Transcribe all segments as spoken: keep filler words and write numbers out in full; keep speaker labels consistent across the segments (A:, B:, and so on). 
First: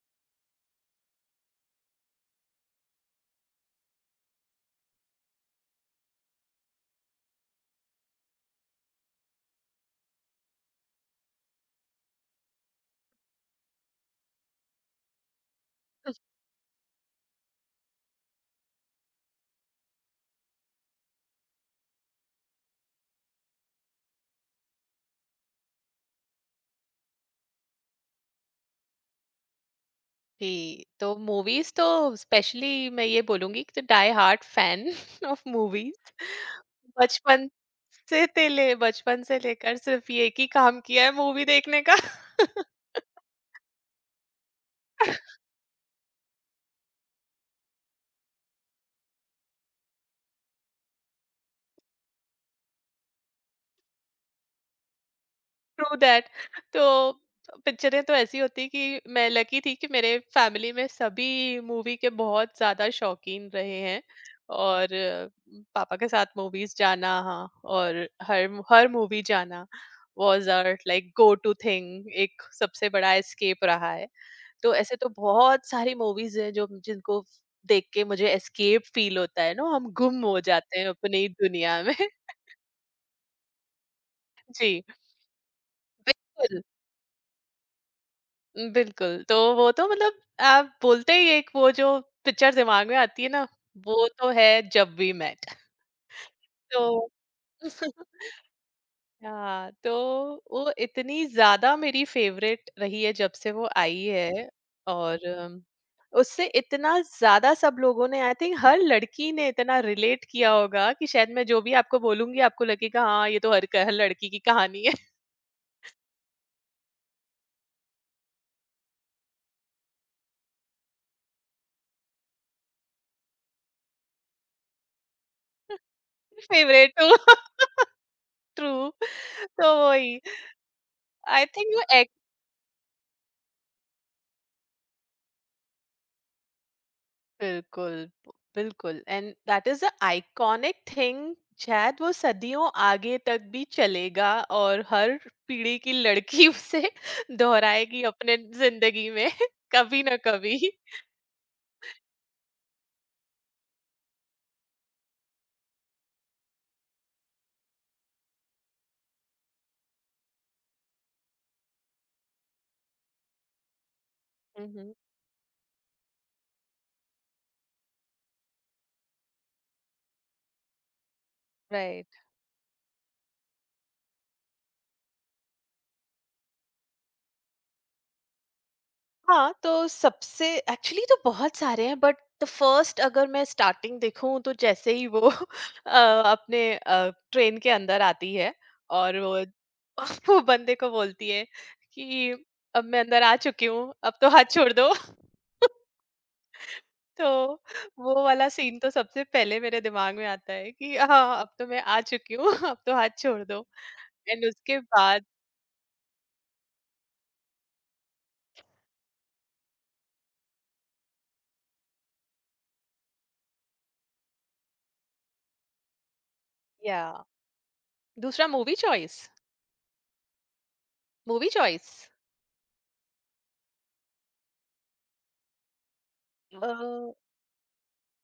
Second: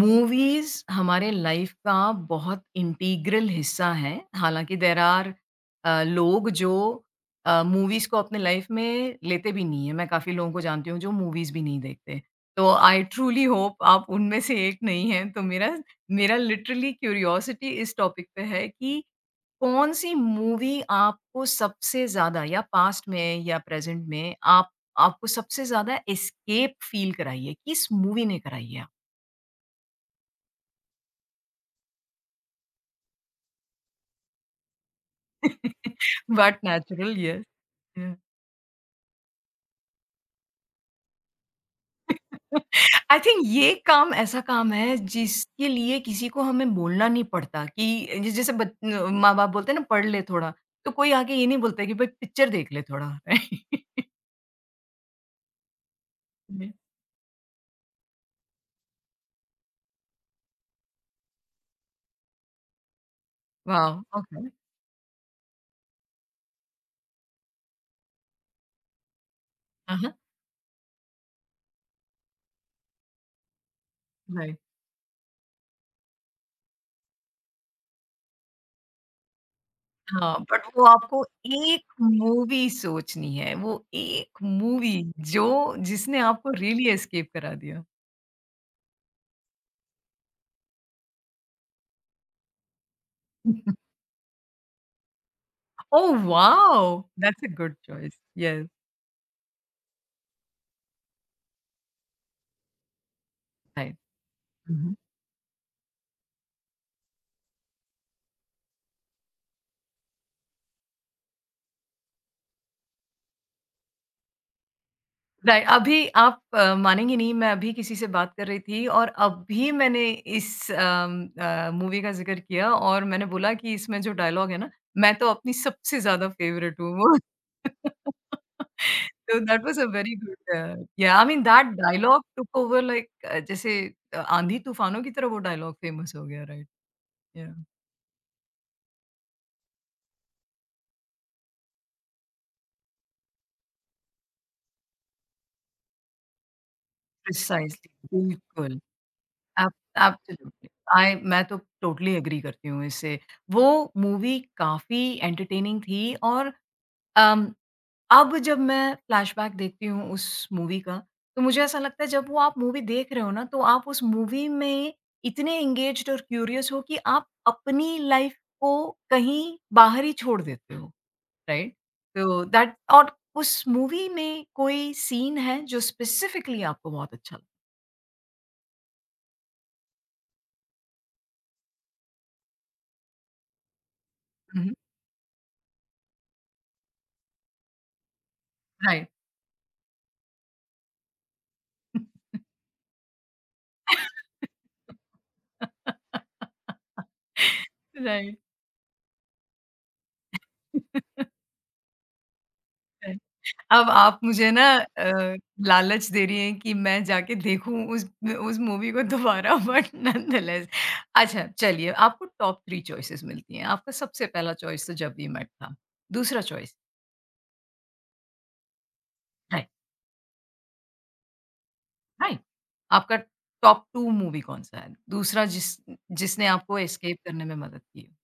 A: Movies हमारे life का बहुत इंटीग्रल हिस्सा है। हालांकि देर आर लोग जो मूवीज को अपने लाइफ में लेते भी नहीं है। मैं काफी लोगों को जानती हूँ जो मूवीज भी नहीं देखते। तो आई ट्रूली होप आप उनमें से एक नहीं हैं। तो मेरा मेरा लिटरली क्यूरियोसिटी इस टॉपिक पे है कि कौन सी मूवी आपको सबसे ज्यादा या पास्ट में या प्रेजेंट में आप आपको सबसे ज्यादा एस्केप फील कराई है, किस मूवी ने कराई है?
B: जी, तो मूवीज़ तो स्पेशली मैं ये बोलूँगी कि die hard fan of movies.
A: But natural, yes.
B: बचपन से ते ले बचपन से लेकर सिर्फ़ ये एक ही काम किया है मूवी देखने का
A: आई थिंक ये काम ऐसा काम है जिसके लिए किसी को हमें बोलना नहीं पड़ता कि जि- जैसे बच- माँ बाप बोलते हैं ना, पढ़ ले थोड़ा। तो कोई आके ये नहीं बोलता कि भाई पिक्चर देख ले थोड़ा।
B: Through that. तो पिक्चरें तो ऐसी होती कि मैं लकी थी कि मेरे फैमिली में सभी मूवी के बहुत ज़्यादा शौकीन रहे
A: वाह,
B: हैं
A: ओके।
B: और अ, पापा के साथ मूवीज़ जाना, हाँ, और हर हर मूवी जाना was our like go to thing, एक सबसे बड़ा एस्केप रहा है।
A: राइट।
B: तो ऐसे तो बहुत सारी मूवीज हैं जो जिनको देख के मुझे एस्केप फील होता है ना, हम गुम
A: हाँ,
B: हो
A: बट
B: जाते
A: वो
B: हैं अपनी
A: आपको
B: ही दुनिया
A: एक
B: में।
A: मूवी सोचनी है, वो एक
B: जी।
A: मूवी जो जिसने आपको
B: बिल्कुल
A: रियली एस्केप करा दिया।
B: बिल्कुल, तो वो तो मतलब आप बोलते ही एक वो जो पिक्चर दिमाग में आती है ना, वो तो है जब वी मेट।
A: ओह
B: तो
A: wow, that's a good choice. Yes.
B: हाँ, तो वो इतनी ज़्यादा मेरी फेवरेट रही है जब से वो
A: राइट।
B: आई है। और अम, उससे इतना ज़्यादा सब लोगों ने आई थिंक हर लड़की ने इतना रिलेट किया होगा कि शायद मैं जो भी आपको बोलूँगी आपको लगेगा हाँ, ये तो हर क हर लड़की की कहानी है।
A: राइट, अभी आप अ, मानेंगी नहीं, मैं अभी किसी से बात कर रही थी और अभी मैंने इस अम, अ, मूवी का ज़िक्र किया और मैंने बोला कि इसमें जो डायलॉग है ना, मैं तो अपनी सबसे ज़्यादा फ़ेवरेट हूँ
B: फेवरेट
A: वो।
B: हो। ट्रू।
A: तो दैट
B: तो
A: वाज़ अ वेरी
B: वही,
A: good, yeah I mean
B: I
A: that
B: think वो
A: dialogue took over like uh, जैसे अ, आंधी तूफानों की तरह वो डायलॉग फ़ेमस हो गया, राइट। या
B: बिल्कुल बिल्कुल and that is a iconic thing. शायद वो सदियों आगे तक भी चलेगा, और हर पीढ़ी की लड़की उसे
A: प्रिसाइज़ली,
B: दोहराएगी अपने
A: बिल्कुल।
B: जिंदगी में
A: एब
B: कभी ना कभी।
A: एब्सोल्युटली। आई, मैं तो टोटली एग्री करती हूँ इससे। वो मूवी काफ़ी एंटरटेनिंग थी और अम, अब जब मैं फ्लैशबैक देखती हूँ उस मूवी का, तो मुझे ऐसा लगता है जब वो आप मूवी देख रहे हो ना, तो आप उस मूवी में
B: हम्म।
A: इतने एंगेज्ड और क्यूरियस हो कि आप अपनी लाइफ़ को कहीं बाहर ही छोड़ देते हो, राइट?
B: राइट।
A: तो दैट, और उस मूवी में कोई सीन है जो स्पेसिफिकली आपको बहुत अच्छा लगा?
B: हाँ, तो सबसे एक्चुअली तो बहुत सारे हैं बट द फर्स्ट, अगर मैं स्टार्टिंग देखूं तो
A: हुँ, हुँ,
B: जैसे ही वो अ, अपने ट्रेन के अंदर आती है
A: राइट।
B: और वो वो बंदे को बोलती है कि अब मैं अंदर आ चुकी हूँ अब तो हाथ छोड़ दो। तो वो
A: राइट।
B: वाला सीन तो सबसे पहले मेरे दिमाग में आता है कि हाँ अब तो मैं आ चुकी हूँ अब तो हाथ
A: राइट।
B: छोड़ दो।
A: अब आप
B: एंड
A: मुझे ना
B: उसके
A: अ,
B: बाद
A: लालच दे रही हैं कि मैं जाके देखूँ उस उस मूवी को दोबारा। बट नॉनदलेस, अच्छा चलिए, आपको टॉप थ्री चॉइसेस मिलती हैं। आपका सबसे पहला चॉइस तो जब वी मेट था। दूसरा चॉइस,
B: या दूसरा movie choice,
A: right,
B: movie choice,
A: right. आपका टॉप टू मूवी कौन-सा है? दूसरा, जिस जिसने आपको एस्केप करने में मदद की हो?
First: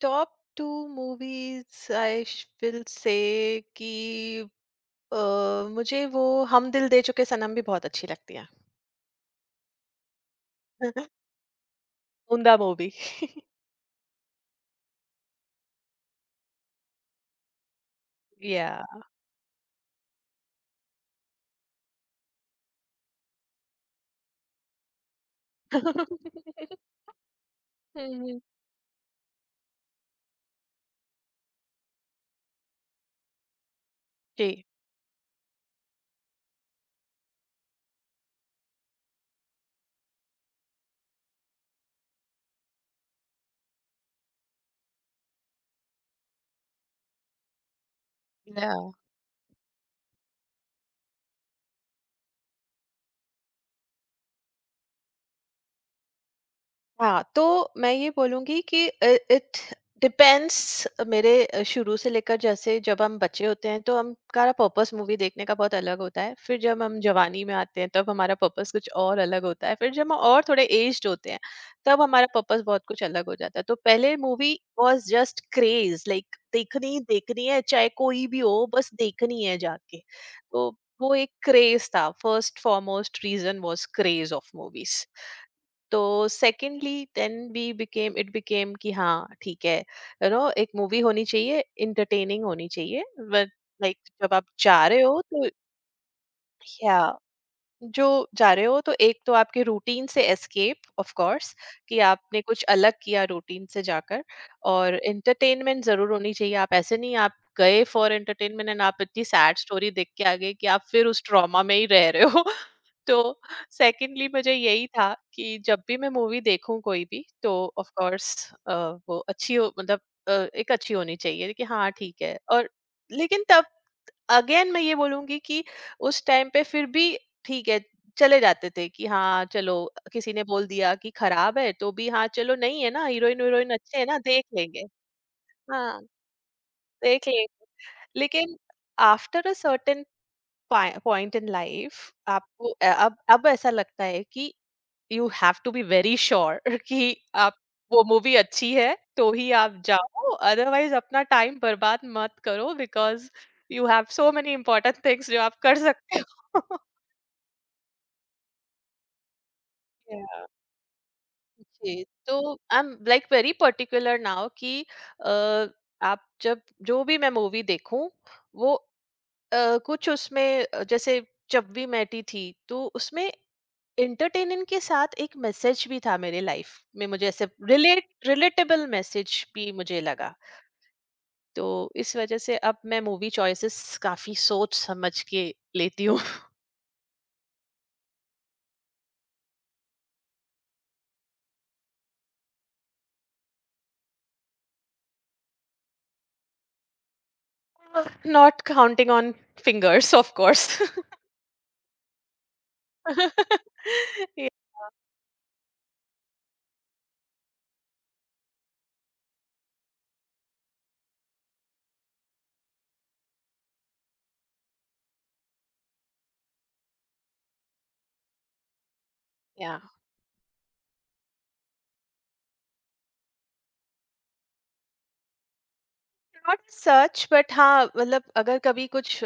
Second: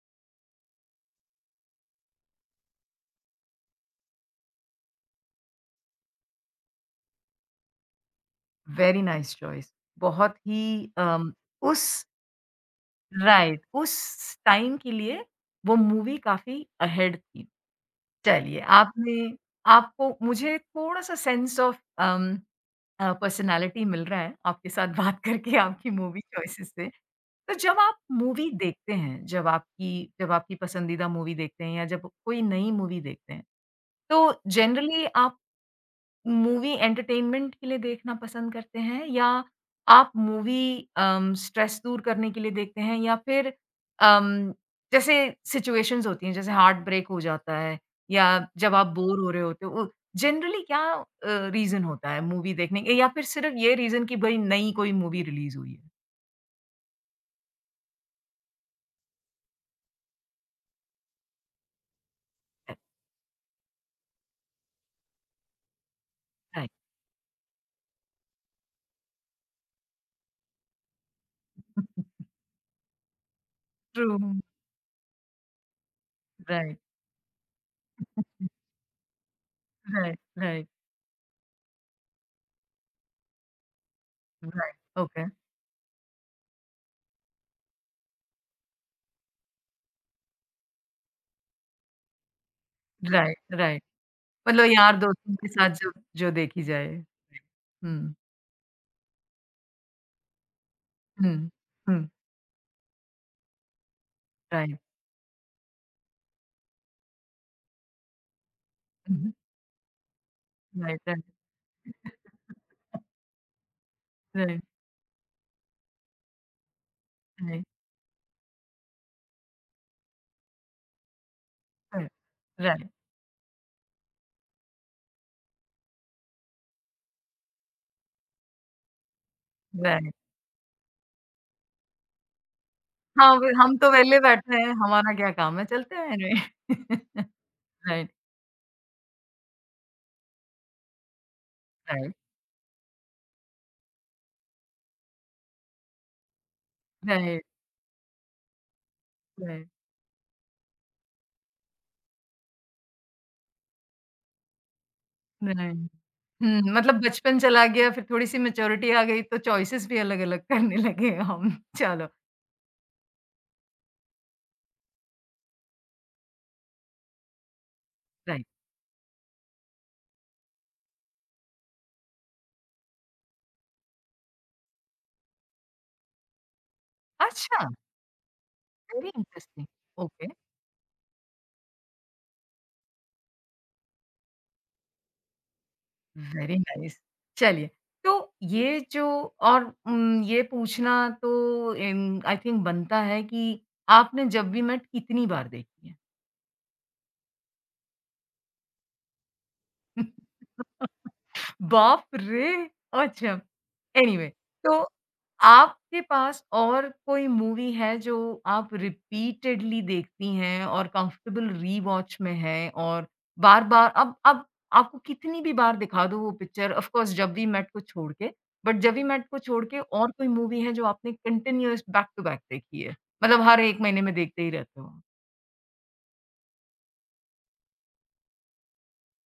B: Top two movies I will say कि अ, मुझे वो हम दिल दे चुके सनम भी बहुत अच्छी लगती है।
A: Very nice choice. बहुत ही अम, उस
B: उम्दा मूवी।
A: राइट उस टाइम के लिए वो मूवी काफ़ी अहेड थी। चलिए,
B: Yeah.
A: आपने आपको मुझे थोड़ा-सा sense of um uh, personality मिल रहा है, आपके साथ बात करके, आपकी मूवी चॉइसेस से। तो जब आप
B: हम्म।
A: मूवी देखते हैं, जब आपकी जब आपकी पसंदीदा मूवी देखते हैं या जब कोई नई मूवी देखते हैं, तो
B: जी।
A: जनरली आप मूवी एंटरटेनमेंट के लिए देखना पसंद करते हैं, या आप मूवी अम, स्ट्रेस दूर करने के लिए देखते हैं, या फिर अम, जैसे सिचुएशंस होती हैं जैसे हार्ट ब्रेक हो जाता है, या जब आप बोर हो रहे होते हो, जनरली क्या रीजन होता है मूवी देखने के, या फिर सिर्फ ये रीजन कि भाई नई कोई मूवी रिलीज हुई है?
B: हाँ, तो मैं ये बोलूँगी कि इ इट डिपेंड्स। मेरे अ, शुरू से लेकर, जैसे जब हम बच्चे होते हैं तो हमारा पर्पस मूवी देखने का बहुत अलग होता है। फिर
A: राइट।
B: जब हम जवानी में आते हैं तब हमारा पर्पस कुछ और अलग होता है। फिर जब हम और थोड़े एज्ड होते हैं तब हमारा पर्पस बहुत कुछ अलग हो जाता है। तो पहले
A: true.
B: Movie was just craze, like
A: right,
B: देखनी ही देखनी है चाहे कोई भी हो बस देखनी है जाके।
A: राइट। राइट।
B: तो वो एक क्रेज़ था, first foremost reason was craze of
A: right,
B: movies.
A: Okay.
B: तो secondly then we became, it became कि हाँ ठीक है, यू नो, एक मूवी होनी चाहिए, इंटरटेनिंग होनी चाहिए,
A: राइट,
B: बट
A: राइट।
B: लाइक जब आप
A: मतलब
B: जा
A: यार
B: रहे हो
A: दोस्तों के
B: तो
A: साथ जो जो देखी जाए।
B: या जो
A: हम्म।
B: जा रहे हो तो एक तो आपके रूटीन से एस्केप ऑफ
A: Mm,
B: कोर्स, कि
A: mm,
B: आपने कुछ अलग किया रूटीन से जाकर,
A: राइट,
B: और एंटरटेनमेंट जरूर होनी चाहिए। आप ऐसे नहीं, आप गए फॉर एंटरटेनमेंट एंड आप इतनी
A: हुँ,
B: सैड स्टोरी देख के आ गए कि आप
A: राइट,
B: फिर
A: राइट,
B: उस ट्रॉमा में ही रह रहे हो। तो सेकंडली मुझे
A: राइट,
B: यही था कि जब भी मैं मूवी देखूं कोई भी, तो
A: राइट,
B: ऑफ कोर्स वो अच्छी हो, मतलब अ, एक अच्छी होनी चाहिए कि हाँ
A: राइट,
B: ठीक है, और
A: राइट,
B: लेकिन तब अगेन मैं ये बोलूँगी कि उस टाइम पे फिर भी ठीक है, चले जाते थे कि हाँ, चलो।
A: राइट।
B: किसी ने बोल दिया कि खराब है, तो भी हाँ, चलो नहीं है ना,
A: हाँ, वे
B: हीरोइन-वीरोइन
A: हम तो
B: अच्छे हैं
A: वेले
B: ना, देख
A: बैठे हैं,
B: लेंगे।
A: हमारा क्या काम है, चलते
B: हाँ,
A: हैं रे।
B: देख लेंगे।
A: राइट,
B: लेकिन after a certain point in life,
A: right,
B: आपको अ- अब अब ऐसा लगता है कि you have to be very sure कि
A: राइट,
B: आप, वो मूवी अच्छी है तो ही
A: राइट,
B: आप जाओ, अदरवाइज अपना टाइम बर्बाद मत करो, because you have so many important things जो आप
A: राइट।
B: कर सकते हो।
A: हुँ, मतलब बचपन चला गया, फिर थोड़ी-सी मैच्योरिटी आ गई, तो चॉइसेस भी अलग-अलग
B: Yeah.
A: करने लगे हम।
B: जी,
A: चलो,
B: तो I am like very particular now कि अ, आप जब, जो भी मैं मूवी देखूं
A: राइट।
B: वो, अ, कुछ उसमें, अ, जैसे जब भी मैटी थी तो उसमें एंटरटेनमेंट के साथ एक मैसेज भी था। मेरे लाइफ में मुझे ऐसे
A: अच्छा,
B: relate relatable
A: very
B: message
A: interesting,
B: भी मुझे
A: ओके।
B: लगा। तो इस वजह से अब मैं मूवी चॉइसेस काफी सोच समझ के लेती हूँ।
A: Very nice. चलिए, तो ये जो और उम, ये पूछना तो एम आई थिंक बनता है कि आपने जब वी मेट कितनी बार देखी है?
B: Not counting on fingers of course.
A: बाप रे! अच्छा। एनीवे, तो आपके पास और कोई मूवी है जो आप रिपीटेडली देखती हैं और कंफर्टेबल रीवॉच में है, और बार-बार अब अब आपको कितनी भी बार दिखा दो वो picture, of course Jab we met को छोड़ के, बट जब वी मेट को छोड़
B: या
A: के और कोई मूवी है जो आपने कंटीन्यूअस बैक टू बैक देखी है? मतलब हर एक महीने में देखते ही रहते हो?
B: नॉट सच, बट हाँ मतलब अगर कभी कुछ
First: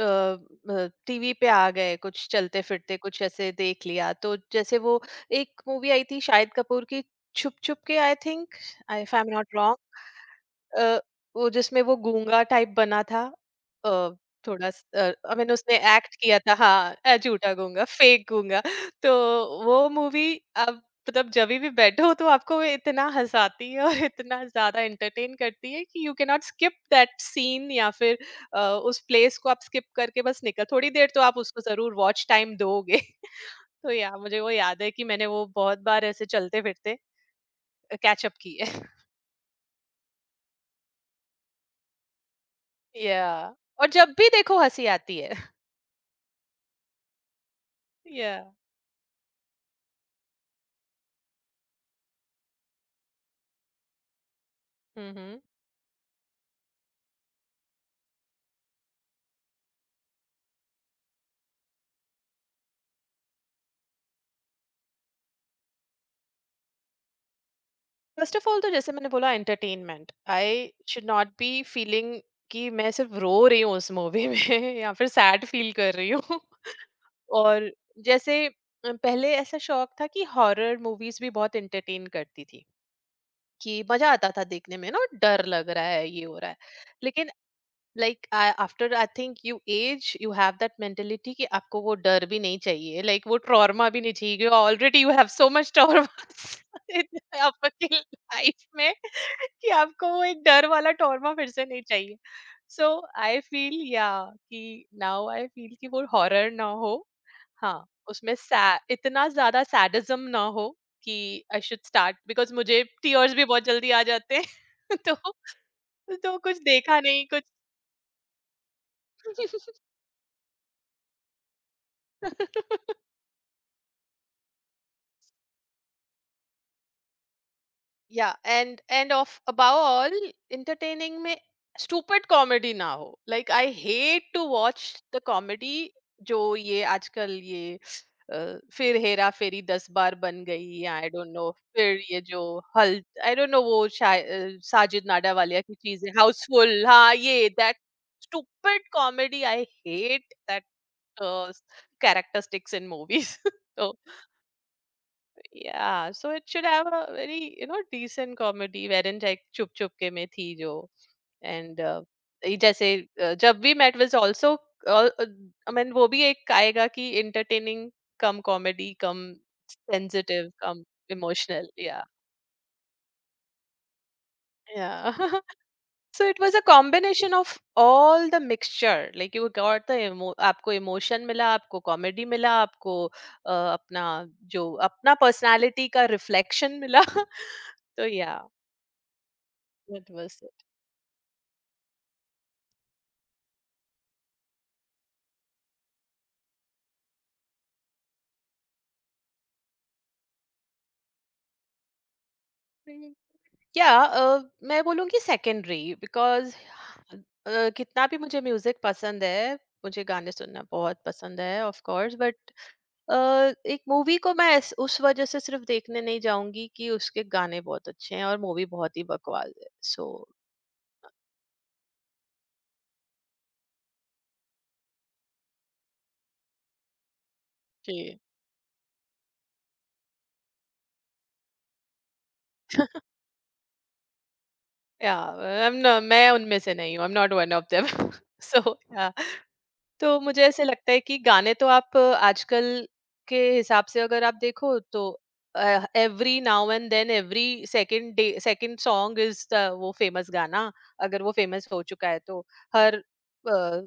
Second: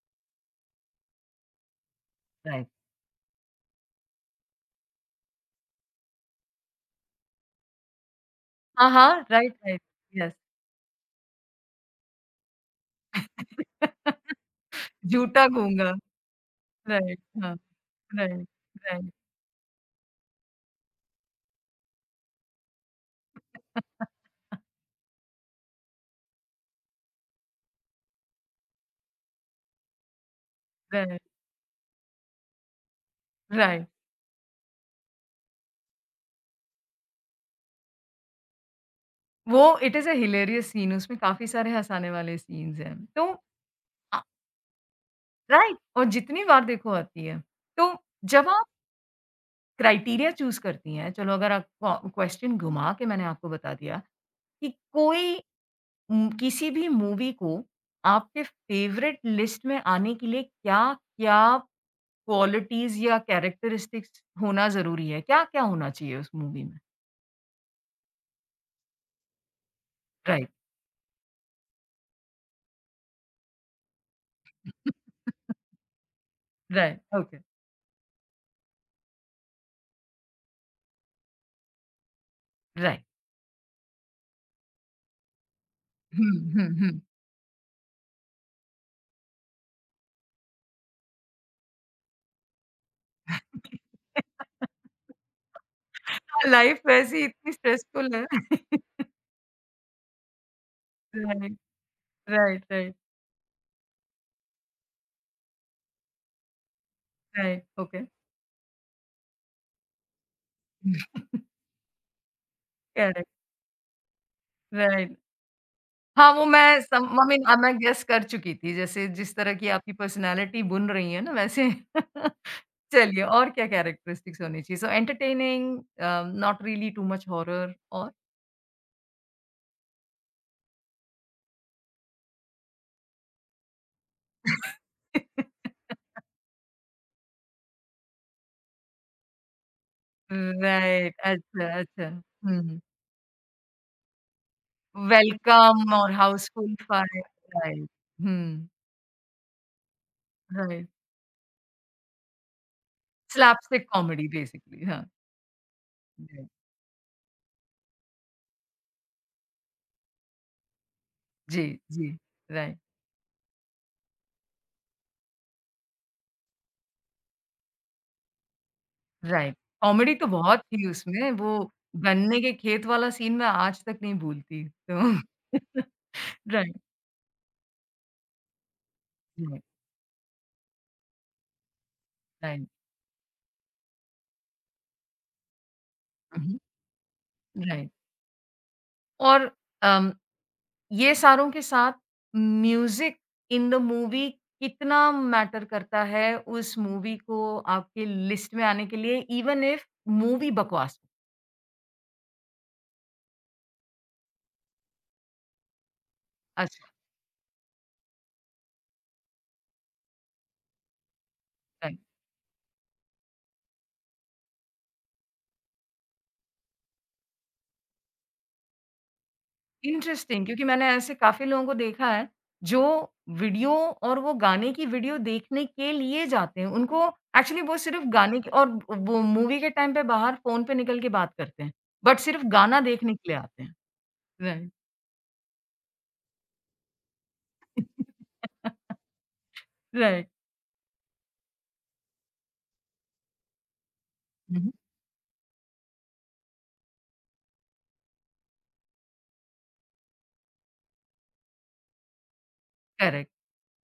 B: टीवी पे आ गए, कुछ चलते
A: राइट।
B: फिरते कुछ ऐसे देख लिया, तो जैसे वो एक मूवी आई थी शाहिद कपूर की, छुप छुप के, आई थिंक,
A: हाँ,
B: आई, इफ आई
A: हाँ,
B: am
A: right,
B: not
A: right, yes.
B: Wrong. वो जिसमें वो गूंगा टाइप बना था, अ, थोड़ा, आई
A: झूठा
B: मीन उसने
A: गूंगा,
B: एक्ट किया था, हाँ, अ,
A: राइट,
B: झूठा
A: हाँ,
B: गूंगा, फेक
A: राइट,
B: गूंगा।
A: राइट,
B: तो वो मूवी मतलब जभी भी बैठो तो आपको वो इतना हँसाती है और इतना ज़्यादा एंटरटेन करती है कि you can not skip that scene, या फिर अ, उस प्लेस को आप स्किप करके बस निकल, थोड़ी देर
A: राइट,
B: तो आप उसको ज़रूर वॉच टाइम दोगे।
A: राइट।
B: तो या मुझे वो याद है कि मैंने वो बहुत बार ऐसे चलते-फिरते कैच अप की है।
A: वो it is a hilarious scene, उसमें काफ़ी सारे हँसाने वाले सीन्स हैं। तो
B: या, और जब
A: अ,
B: भी देखो हँसी आती है।
A: राइट, और जितनी बार देखो आती है। तो
B: या।
A: जब आप क्राइटेरिया चूज़ करती हैं, चलो अगर आप क्व क्वेश्चन घुमा के मैंने आपको बता दिया कि
B: हुँ,
A: कोई
B: हुँ।
A: उम, किसी भी मूवी को आपके फेवरेट लिस्ट में आने के लिए क्या-क्या क्वालिटीज़ या कैरेक्टरिस्टिक्स होना ज़रूरी है? क्या-क्या होना चाहिए उस मूवी में?
B: फर्स्ट ऑफ ऑल तो जैसे मैंने बोला, entertainment,
A: right,
B: I should not be feeling कि मैं सिर्फ रो रही हूँ उस मूवी में, या फिर सैड फील कर रही हूँ।
A: राइट, ओके,
B: और जैसे अ, पहले ऐसा शौक था कि हॉरर मूवीज भी बहुत एंटरटेन करती थी,
A: राइट।
B: कि मजा आता था देखने में, ना, डर लग रहा है, ये
A: हुँ,
B: हो रहा है,
A: हुँ, हुँ।
B: लेकिन like after I think you, as you have that mentality कि आपको वो डर भी नहीं चाहिए, लाइक like, वो ट्रॉमा भी नहीं चाहिए, already you have so much trauma
A: हाँ, लाइफ वैसे ही इतनी
B: आपकी
A: स्ट्रेसफुल है।
B: लाइफ में, कि आपको वो एक डर वाला ट्रॉमा फिर
A: राइट,
B: से नहीं चाहिए।
A: Right,
B: so
A: right,
B: I feel या कि नाउ आई फील कि वो हॉरर ना हो,
A: राइट,
B: हाँ,
A: ओके।
B: उसमें sa- इतना ज्यादा सैडिज्म ना हो, कि आई शुड स्टार्ट बिकॉज मुझे
A: करेक्ट,
B: टीयर्स भी बहुत जल्दी आ जाते हैं। तो
A: राइट। हाँ,
B: तो
A: वो
B: कुछ
A: मैं
B: देखा
A: सम
B: नहीं
A: आई मीन
B: कुछ।
A: अब मैं गेस कर चुकी थी, जैसे जिस तरह की आपकी पर्सनैलिटी बुन रही है ना वैसे। चलिए, और क्या कैरेक्टरिस्टिक्स होनी चाहिए? So entertaining, uh, not really too much horror, और?
B: या and and of above all entertaining में स्टूपिड कॉमेडी ना हो, like I hate to watch the comedy, जो ये आजकल ये अ, फिर हेरा फेरी दस बार बन गई या आई
A: राइट,
B: डोंट नो,
A: अच्छा,
B: फिर
A: अच्छा।
B: ये जो
A: हुँ,
B: हल, आई डोंट नो, वो शाय- अ, साजिद नाडावालिया की
A: वेलकम
B: चीजें,
A: और हाउसफुल
B: हाउसफुल, हाँ,
A: फायर,
B: ये दैट
A: राइट, हुँ,
B: stupid comedy, I hate that
A: right.
B: Characteristics in movies.
A: Slapstick comedy basically, हाँ।
B: Yeah, so it
A: जी,
B: should have a very, you know, decent comedy wherein like Chup Chup के में थी जो
A: जी,
B: and uh,
A: जी।
B: ये
A: right,
B: जैसे, uh, जब भी met was also, I mean वो भी एक आएगा कि entertaining कम, comedy कम,
A: राइट। कॉमेडी तो
B: sensitive
A: बहुत
B: कम,
A: थी उसमें,
B: emotional,
A: वो
B: yeah,
A: गन्ने के खेत वाला सीन मैं आज तक नहीं भूलती। तो
B: yeah. So it was a
A: right,
B: combination of all the mixture, like you
A: right,
B: got the emo आपको emotion मिला, आपको comedy मिला,
A: राइट।
B: आपको uh, अपना जो अपना personality का
A: उहुँ,
B: reflection मिला। तो
A: राइट
B: yeah.
A: और
B: That
A: अम,
B: was it.
A: ये सारों के साथ म्यूज़िक इन द मूवी कितना मैटर करता है उस मूवी को आपके लिस्ट में आने के लिए, इवन इफ मूवी बकवास हो?
B: हम्म। या अ, मैं बोलूँगी सेकेंडरी, बिकॉज़
A: अच्छा,
B: कितना भी मुझे म्यूजिक पसंद है, मुझे गाने सुनना बहुत पसंद है of
A: right.
B: Course, but uh, एक मूवी को मैं ऐस उस वज़ह से सिर्फ़ देखने नहीं जाऊँगी कि उसके गाने बहुत अच्छे हैं और मूवी बहुत ही बकवास है। सो
A: इंटरेस्टिंग, क्योंकि मैंने ऐसे काफ़ी लोगों को देखा है, जो वीडियो और वो गाने की वीडियो देखने के लिए जाते हैं। उनको एक्चुअली वो सिर्फ़
B: जी,
A: गाने की, और वो मूवी के टाइम पे बाहर फ़ोन पे निकल के बात करते हैं, बट सिर्फ़ गाना देखने के लिए आते हैं। राइट,
B: या आई एम न मैं उनमें से नहीं हूँ, I am not one of them. So yeah. तो
A: राइट।
B: मुझे ऐसे लगता है कि गाने तो आप अ, आजकल के हिसाब से अगर आप
A: हुँ, हुँ।
B: देखो तो every now and then, every second day second song is वो फेमस गाना। अगर वो फेमस हो चुका है तो हर
A: करेक्ट,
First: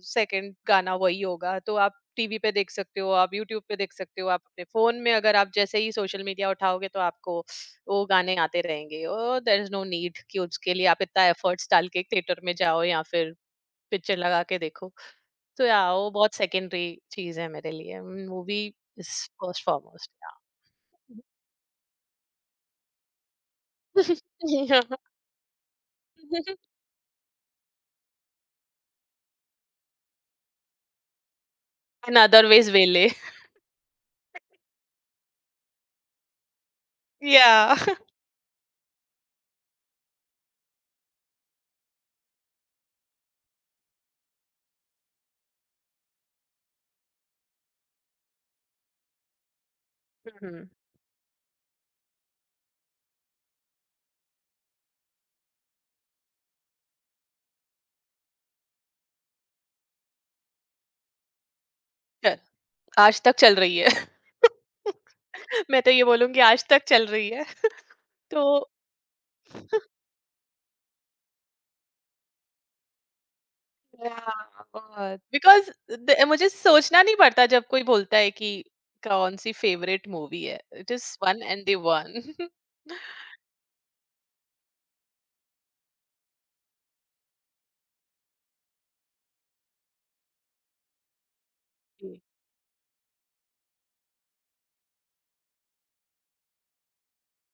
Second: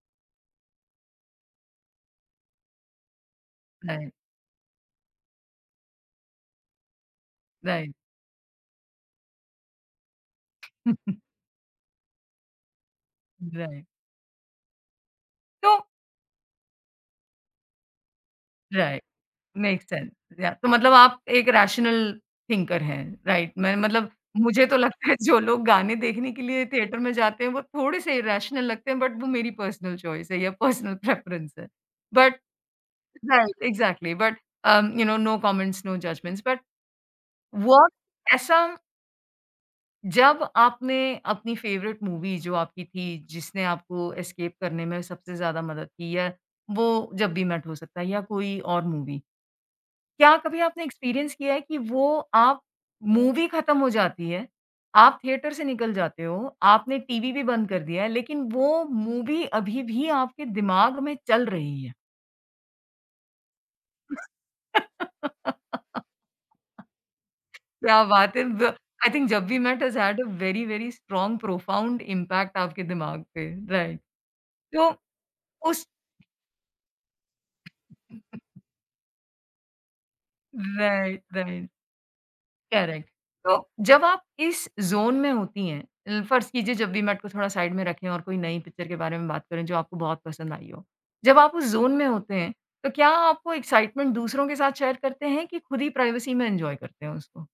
B: सेकंड गाना वही होगा, तो आप टीवी पे देख सकते हो, आप यूट्यूब पे देख
A: राइट,
B: सकते हो, आप अपने फोन में, अगर आप जैसे ही सोशल मीडिया उठाओगे तो आपको
A: राइट,
B: वो गाने आते रहेंगे। Oh there is no need कि उसके लिए आप इतना एफर्ट्स डाल के थिएटर में जाओ या फिर
A: राइट।
B: पिक्चर लगा के देखो। तो
A: तो
B: या वो बहुत सेकेंडरी चीज है मेरे लिए, movie
A: right.
B: Is first
A: make sense.
B: Foremost. Yeah.
A: या तो मतलब आप एक रैशनल थिंकर हैं, राइट? मैं मतलब मुझे तो लगता है जो लोग गाने देखने के लिए थिएटर में जाते हैं, वो थोड़े-से इरेशनल लगते हैं, बट वो मेरी पर्सनल चॉइस है या पर्सनल प्रेफ़रेंस है।
B: इन
A: बट
B: अदर वेज वेले।
A: Right, exactly, but um, you know, no comments, no judgements, but
B: yeah.
A: What ऐसा जब आपने अपनी फ़ेवरेट मूवी जो आपकी थी, जिसने आपको एस्केप करने में सबसे ज़्यादा मदद की, या वो जब भी मेट हो सकता है या कोई और मूवी? क्या कभी
B: हम्म।
A: आपने एक्सपीरियंस किया है कि वो आप मूवी खत्म हो जाती है, आप थिएटर से निकल जाते हो, आपने टीवी भी बंद कर दिया है, लेकिन वो मूवी अभी भी आपके दिमाग में चल रही है?
B: चल, आज तक चल रही है। मैं तो ये बोलूंगी आज तक चल रही है।
A: क्या बात
B: तो
A: है! ब I think "Jab we met" has had a very, very strong profound impact आपके दिमाग पे, राइट। तो
B: बिकॉज
A: उस
B: मुझे सोचना नहीं पड़ता, जब कोई बोलता है कि कौन सी फेवरेट मूवी है, it is
A: right,
B: one and
A: right.
B: The one.
A: Correct. तो जब आप इस ज़ोन में होती हैं अ, फ़र्ज़ कीजिए जब वीमैट को थोड़ा साइड में रखें और कोई नई पिक्चर के बारे में बात करें जो आपको बहुत पसंद आई हो। जब आप उस ज़ोन में होते हैं, तो क्या आप वो एक्साइटमेंट दूसरों के साथ शेयर करते हैं, कि खुद ही प्राइवेसी में एन्जॉय करते हैं उसको?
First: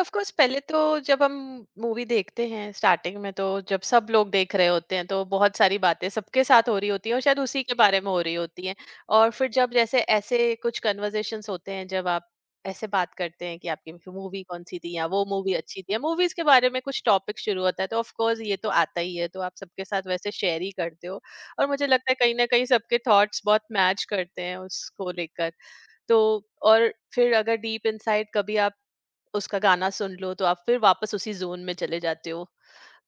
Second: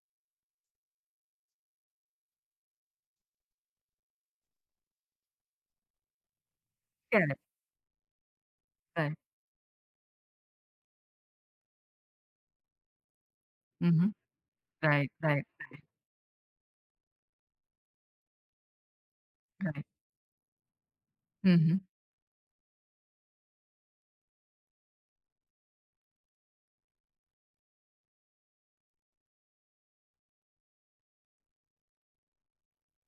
B: ऑफ कोर्स पहले तो जब हम मूवी देखते हैं स्टार्टिंग में, तो जब सब लोग देख रहे होते हैं तो बहुत सारी बातें सबके साथ हो रही होती हैं और
A: करेक्ट,
B: शायद उसी के बारे में हो रही होती हैं।
A: राइट।
B: और फिर जब जैसे ऐसे कुछ कन्वर्सेशंस होते हैं जब आप ऐसे बात करते हैं कि
A: हुँ,
B: आपकी
A: हुँ।
B: मूवी कौन सी थी, या
A: राइट,
B: वो
A: राइट,
B: मूवी
A: राइट,
B: अच्छी थी, या मूवीज के बारे में कुछ टॉपिक शुरू होता है, तो ऑफ कोर्स ये तो आता ही है, तो आप
A: राइट।
B: सबके साथ वैसे शेयर ही करते हो।
A: हुँ,
B: और
A: हुँ।
B: मुझे लगता है कहीं ना कहीं सबके थॉट्स बहुत मैच करते हैं उसको लेकर। तो और फिर अगर डीप इनसाइड कभी आप उसका गाना सुन लो तो आप फिर वापस उसी ज़ोन में चले जाते हो।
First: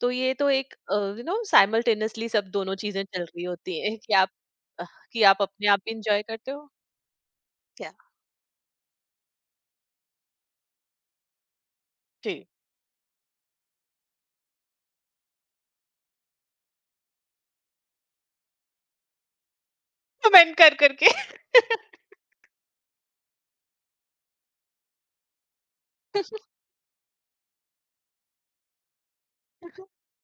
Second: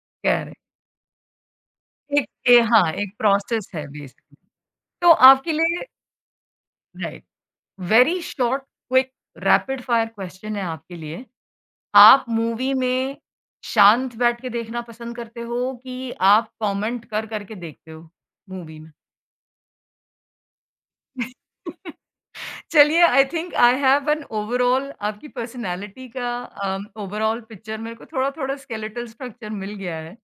B: तो ये तो
A: करेक्ट।
B: एक अ, यू नो
A: एक
B: साइमल्टेनियसली सब
A: ए
B: दोनों
A: हाँ,
B: चीज़ें
A: एक
B: चल रही
A: प्रोसेस
B: होती
A: है
B: हैं कि आप
A: बेसिकली।
B: अह,
A: तो
B: कि आप
A: आपके
B: अपने आप
A: लिए
B: भी एन्जॉय करते हो।
A: Right,
B: yeah.
A: Very short quick rapid fire question है आपके लिए। आप
B: जी।
A: मूवी में शांत बैठ के देखना पसंद करते हो, कि आप कमेंट कर कर के देखते हो मूवी में?
B: कमेंट कर करके।
A: चलिए, I think I have an overall आपकी पर्सनैलिटी का अम, ओवरऑल पिक्चर मेरे को थोड़ा-थोड़ा स्केलेटल स्ट्रक्चर मिल गया है।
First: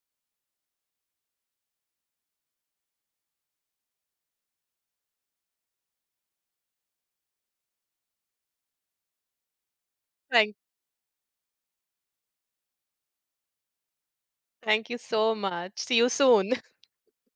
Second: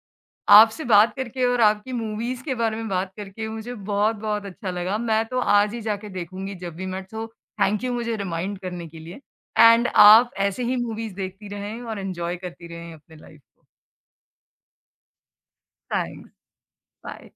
A: आपसे बात करके और आपकी मूवीज़ के बारे में बात करके मुझे बहुत-बहुत अच्छा लगा। मैं तो आज ही जाके देखूँगी जब भी मैं सो, थैंक यू मुझे रिमाइंड करने के लिए। एंड आप
B: थैंक
A: ऐसे ही मूवीज़ देखती रहें और एन्जॉय करती रहें अपने लाइफ को।
B: Thank you so much. See you
A: thanks.
B: Soon.
A: Bye.